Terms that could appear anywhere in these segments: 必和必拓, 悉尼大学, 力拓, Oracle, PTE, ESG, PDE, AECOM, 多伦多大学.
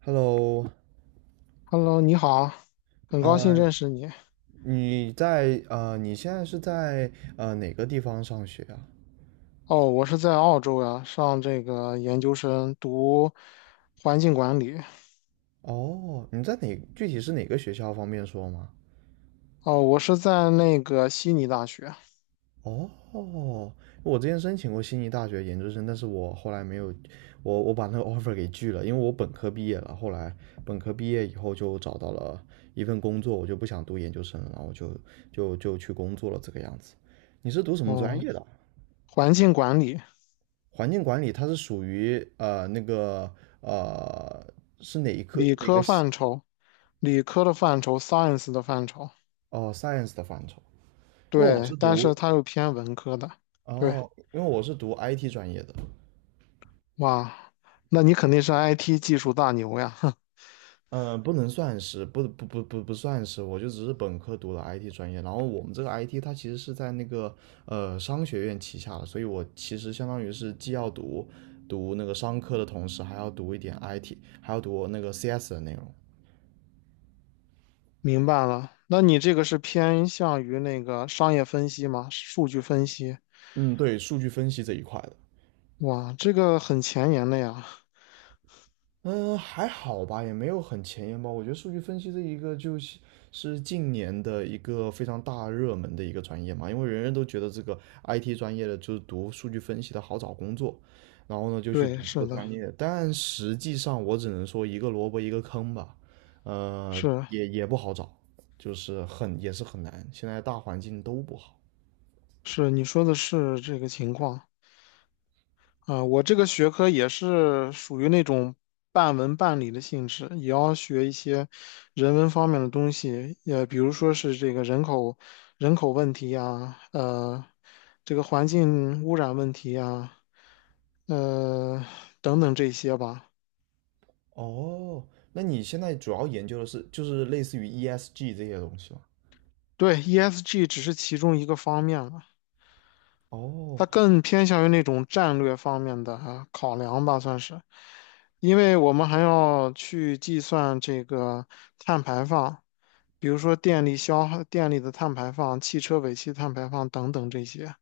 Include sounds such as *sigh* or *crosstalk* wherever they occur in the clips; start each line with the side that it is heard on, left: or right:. right: Hello，
left: Hello，你好，很高兴
right: 呃，
left: 认识你。
right: 你现在是在哪个地方上学啊？
left: 哦，我是在澳洲呀，上这个研究生读环境管理。
right: 哦，你在哪，具体是哪个学校，方便说吗？
left: 哦，我是在那个悉尼大学。
right: 哦，我之前申请过悉尼大学研究生，但是我后来没有，我把那个 *laughs* offer 给拒了，因为我本科毕业了，后来本科毕业以后就找到了一份工作，我就不想读研究生了，然后就去工作了这个样子。你是读什么专
left: 嗯，
right: 业的啊？
left: 环境管理。
right: 环境管理它是属于那个呃是哪一科
left: 理
right: 哪个
left: 科
right: 系？
left: 范畴，理科的范畴，science 的范畴。
right: 哦 science 的范畴？因为我是
left: 对，但是
right: 读
left: 它又偏文科的。对，
right: 哦，因为我是读 IT 专业的。
left: 哇，那你肯定是 IT 技术大牛呀，*laughs*
right: 嗯、不能算是不不不不不算是，我就只是本科读了 IT 专业，然后我们这个 IT 它其实是在那个商学院旗下的，所以我其实相当于是既要读那个商科的同时，还要读一点 IT，还要读那个 CS 的内容。
left: 明白了。那你这个是偏向于那个商业分析吗？数据分析？
right: 嗯，对，数据分析这一块的。
left: 哇，这个很前沿的呀。
right: 嗯，还好吧，也没有很前沿吧。我觉得数据分析这一个就是近年的一个非常大热门的一个专业嘛，因为人人都觉得这个 IT 专业的就是读数据分析的好找工作，然后呢就去读
left: 对，
right: 这个
left: 是的，
right: 专业。但实际上我只能说一个萝卜一个坑吧，呃，
left: 是
right: 也不好找，就是很也是很难，现在大环境都不好。
left: 是，你说的是这个情况。啊，我这个学科也是属于那种半文半理的性质，也要学一些人文方面的东西，也比如说是这个人口问题呀，这个环境污染问题呀，呃，等等这些吧。
right: 哦，那你现在主要研究的是就是类似于 ESG 这些东西吗？
left: 对，ESG 只是其中一个方面了，
right: 哦，
left: 它更偏向于那种战略方面的啊考量吧，算是。因为我们还要去计算这个碳排放，比如说电力消耗、电力的碳排放、汽车尾气碳排放等等这些。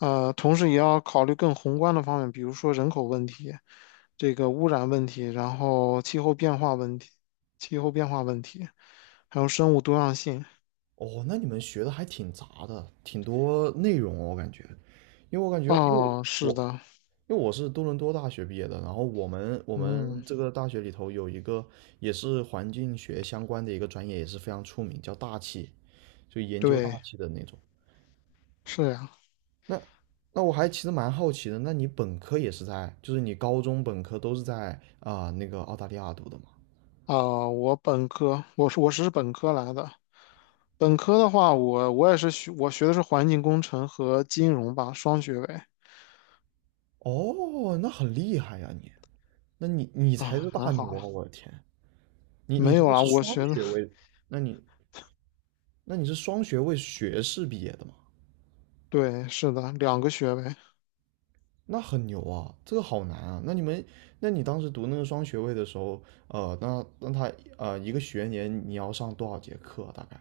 left: 同时也要考虑更宏观的方面，比如说人口问题、这个污染问题，然后气候变化问题、气候变化问题，还有生物多样性。
right: 哦，那你们学的还挺杂的，挺多内容哦，我感觉，因为我感觉，因为
left: 哦，是
right: 我
left: 的。
right: 因为我是多伦多大学毕业的，然后我们我
left: 嗯，
right: 们这个大学里头有一个也是环境学相关的一个专业，也是非常出名，叫大气，就研究大
left: 对，
right: 气的那种。
left: 是呀。
right: 那那我还其实蛮好奇的，那你本科也是在，就是你高中本科都是在啊、那个澳大利亚读的吗？
left: 啊、我本科，我是本科来的。本科的话，我也是学，我学的是环境工程和金融吧，双学位。
right: 哦，那很厉害呀你，那你才是
left: 啊，还
right: 大牛
left: 好。
right: 啊，我的天！你
left: 没有
right: 读的
left: 啊，
right: 是
left: 我
right: 双
left: 学的，
right: 学位，
left: *laughs*
right: 那你那你是双学位学士毕业的吗？
left: 对，是的，两个学位。
right: 那很牛啊，这个好难啊。那你当时读那个双学位的时候，那那他呃一个学年你要上多少节课啊大概？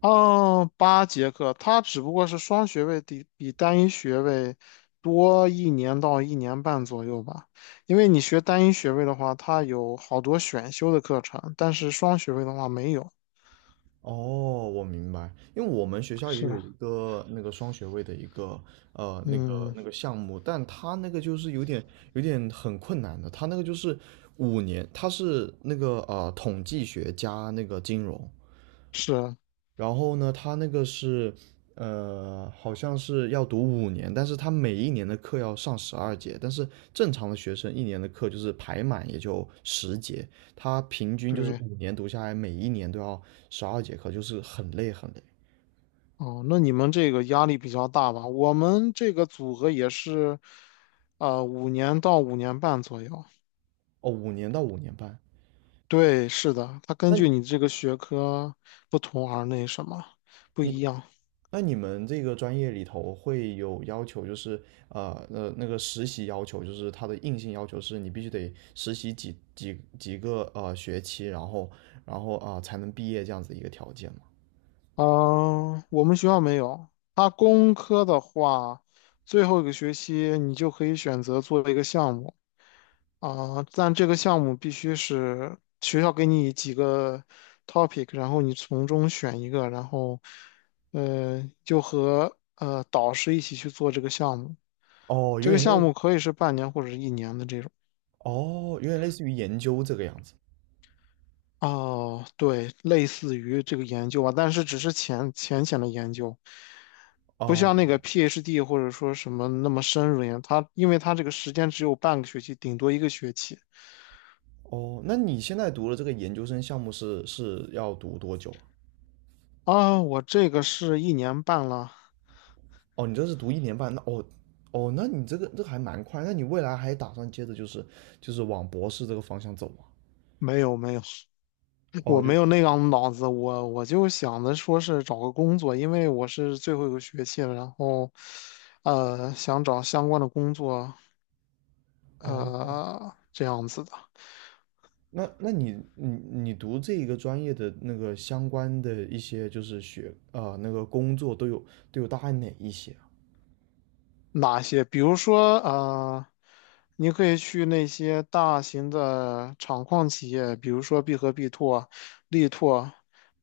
left: 哦，8节课，它只不过是双学位比单一学位多1年到1年半左右吧，因为你学单一学位的话，它有好多选修的课程，但是双学位的话没有。
right: 哦，我明白，因为我们学校也有
left: 是，
right: 一个那个双学位的一个那个
left: 嗯，
right: 那个项目，但他那个就是有点很困难的，他那个就是五年，他是那个统计学加那个金融，
left: 是。
right: 然后呢，他那个是，好像是要读五年，但是他每一年的课要上十二节，但是正常的学生一年的课就是排满也就十节，他平均就是
left: 对，
right: 五年读下来，每一年都要十二节课，就是很累很累。
left: 哦，那你们这个压力比较大吧？我们这个组合也是，5年到5年半左右。
right: 哦，5年到5年半。
left: 对，是的，它根
right: 那
left: 据你这个学科不同而那什么不
right: 你
left: 一样。
right: 那你们这个专业里头会有要求，就是那个实习要求，就是它的硬性要求是你必须得实习几个学期，然后才能毕业这样子的一个条件吗？
left: 嗯、我们学校没有。它工科的话，最后一个学期你就可以选择做一个项目。啊，但这个项目必须是学校给你几个 topic，然后你从中选一个，然后就和导师一起去做这个项目。
right: 哦，
left: 这
right: 有
left: 个
right: 点
left: 项
right: 类，
left: 目可以是半年或者是一年的这种。
right: 哦，有点类似于研究这个样子。
left: 哦，对，类似于这个研究吧，但是只是浅的研究，不
right: 哦
left: 像那个 PhD 或者说什么那么深入研。它因为它这个时间只有半个学期，顶多一个学期。
right: 哦，那你现在读的这个研究生项目是要读多久啊？
left: 啊，我这个是一年半了。
right: 哦，你这是读1年半，那哦哦，那你这个还蛮快，那你未来还打算接着就是往博士这个方向走吗？
left: 没有没有。我
right: 哦，
left: 没有那样的脑子，我就想着说是找个工作，因为我是最后一个学期了，然后，想找相关的工作，
right: 哦，
left: 这样子的。
right: 那你读这一个专业的那个相关的一些就是那个工作都有大概哪一些啊？
left: 哪些？比如说，你可以去那些大型的厂矿企业，比如说必和必拓、力拓，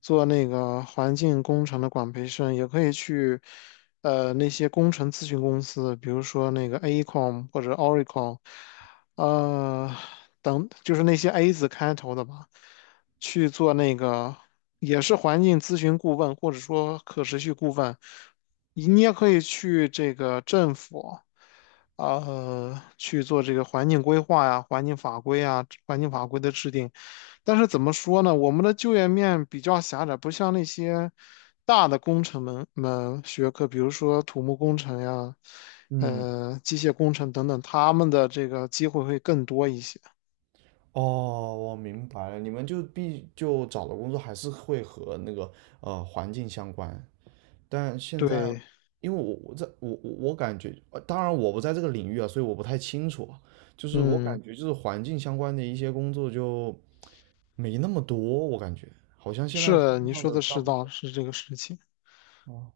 left: 做那个环境工程的管培生，也可以去，那些工程咨询公司，比如说那个 AECOM 或者 Oracle。呃，等就是那些 A 字开头的吧，去做那个也是环境咨询顾问，或者说可持续顾问。你也可以去这个政府。去做这个环境规划呀、环境法规啊、环境法规的制定。但是怎么说呢？我们的就业面比较狭窄，不像那些大的工程门学科，比如说土木工程呀、
right: 嗯，
left: 机械工程等等，他们的这个机会会更多一些。
right: 哦，我明白了，你们就找的工作还是会和那个环境相关，但现在
left: 对，
right: 因为我感觉，当然我不在这个领域啊，所以我不太清楚啊就是我
left: 嗯，
right: 感觉就是环境相关的一些工作就没那么多，我感觉好像现在世界
left: 是你
right: 上
left: 说
right: 的
left: 的
right: 大
left: 是
right: 部
left: 道，
right: 分
left: 是这个事情。
right: 啊。哦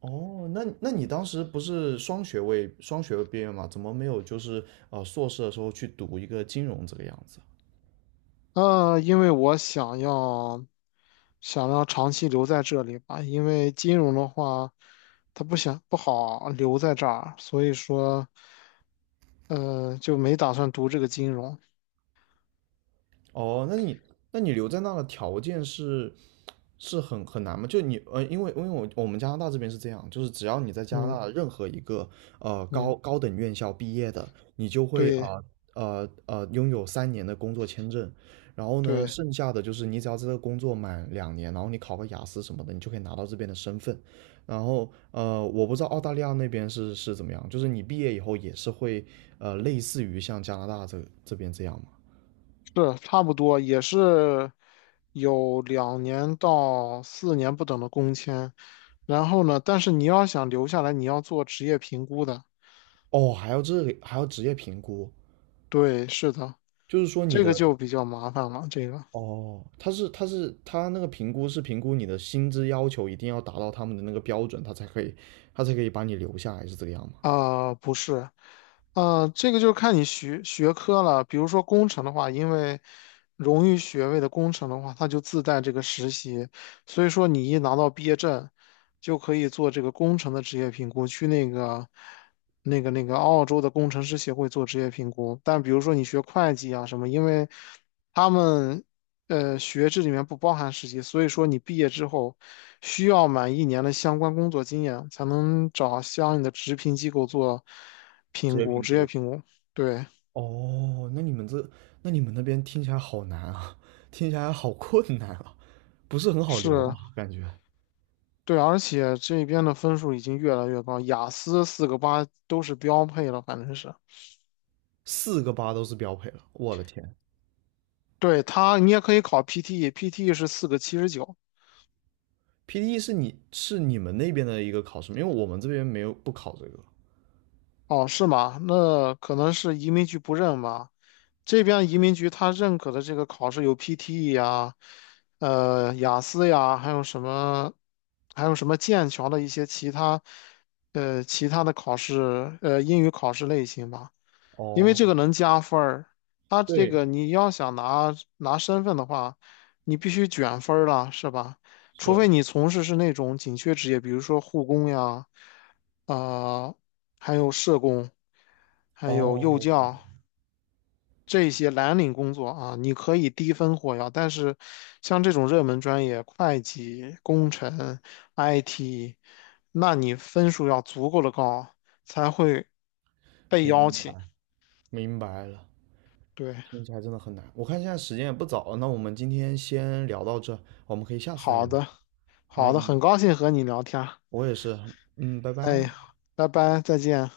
right: 哦，那你当时不是双学位毕业吗？怎么没有就是硕士的时候去读一个金融这个样子？
left: 因为我想要长期留在这里吧，因为金融的话，他不想不好留在这儿，所以说，就没打算读这个金融。
right: 哦，那你留在那的条件是很难吗？因为我们加拿大这边是这样，就是只要你在加拿
left: 嗯
right: 大任何一个
left: 嗯，
right: 高等院校毕业的，你就会啊
left: 对
right: 呃拥有3年的工作签证，然后呢，
left: 对，
right: 剩下的就是你只要在这个工作满2年，然后你考个雅思什么的，你就可以拿到这边的身份。然后我不知道澳大利亚那边是怎么样，就是你毕业以后也是会类似于像加拿大这边这样吗？
left: 是差不多，也是有2年到4年不等的工签。然后呢，但是你要想留下来，你要做职业评估的。
right: 哦，还要职业评估，
left: 对，是的，
right: 就是说你
left: 这个
right: 的
left: 就比较麻烦了，这个。
right: 哦，他那个评估是评估你的薪资要求一定要达到他们的那个标准，他才可以把你留下来，是这个样吗？
left: 不是。这个就是看你学科了。比如说工程的话，因为荣誉学位的工程的话，它就自带这个实习，所以说你一拿到毕业证，就可以做这个工程的职业评估，去那个澳洲的工程师协会做职业评估。但比如说你学会计啊什么，因为他们学制里面不包含实习，所以说你毕业之后需要满一年的相关工作经验，才能找相应的职评机构做
right: 职
left: 评
right: 业
left: 估，
right: 评
left: 职业
right: 估。
left: 评估。对，
right: 哦，那你们那边听起来好难啊，听起来好困难啊，不是很好留啊，
left: 是，
right: 感觉
left: 对，而且这边的分数已经越来越高，雅思四个八都是标配了，反正是。
right: 4个8都是标配了，我的天
left: 对，它，你也可以考 PTE，PTE 是四个七十九。
right: ！PDE 是你们那边的一个考试吗？因为我们这边没有不考这个。
left: 哦，是吗？那可能是移民局不认吧。这边移民局他认可的这个考试有 PTE 呀，雅思呀，还有什么，还有什么剑桥的一些其他，其他的考试，英语考试类型吧。因为
right: 哦，
left: 这个能加分儿，他这
right: 对，
left: 个你要想拿身份的话，你必须卷分儿了，是吧？除
right: 是，
left: 非你从事是那种紧缺职业，比如说护工呀，啊、还有社工，还有幼
right: 哦，
left: 教。这些蓝领工作啊，你可以低分获邀，但是像这种热门专业，会计、工程、IT，那你分数要足够的高，才会被邀
right: 明
left: 请。
right: 白明白了。
left: 对，
right: 听起来真的很难。我看现在时间也不早了，那我们今天先聊到这，我们可以下次再
left: 好
right: 聊。
left: 的，
right: 好，
left: 好的，
right: 嗯，
left: 很高兴和你聊天儿，
right: 我也是，嗯，拜拜。
left: 哎，拜拜，再见。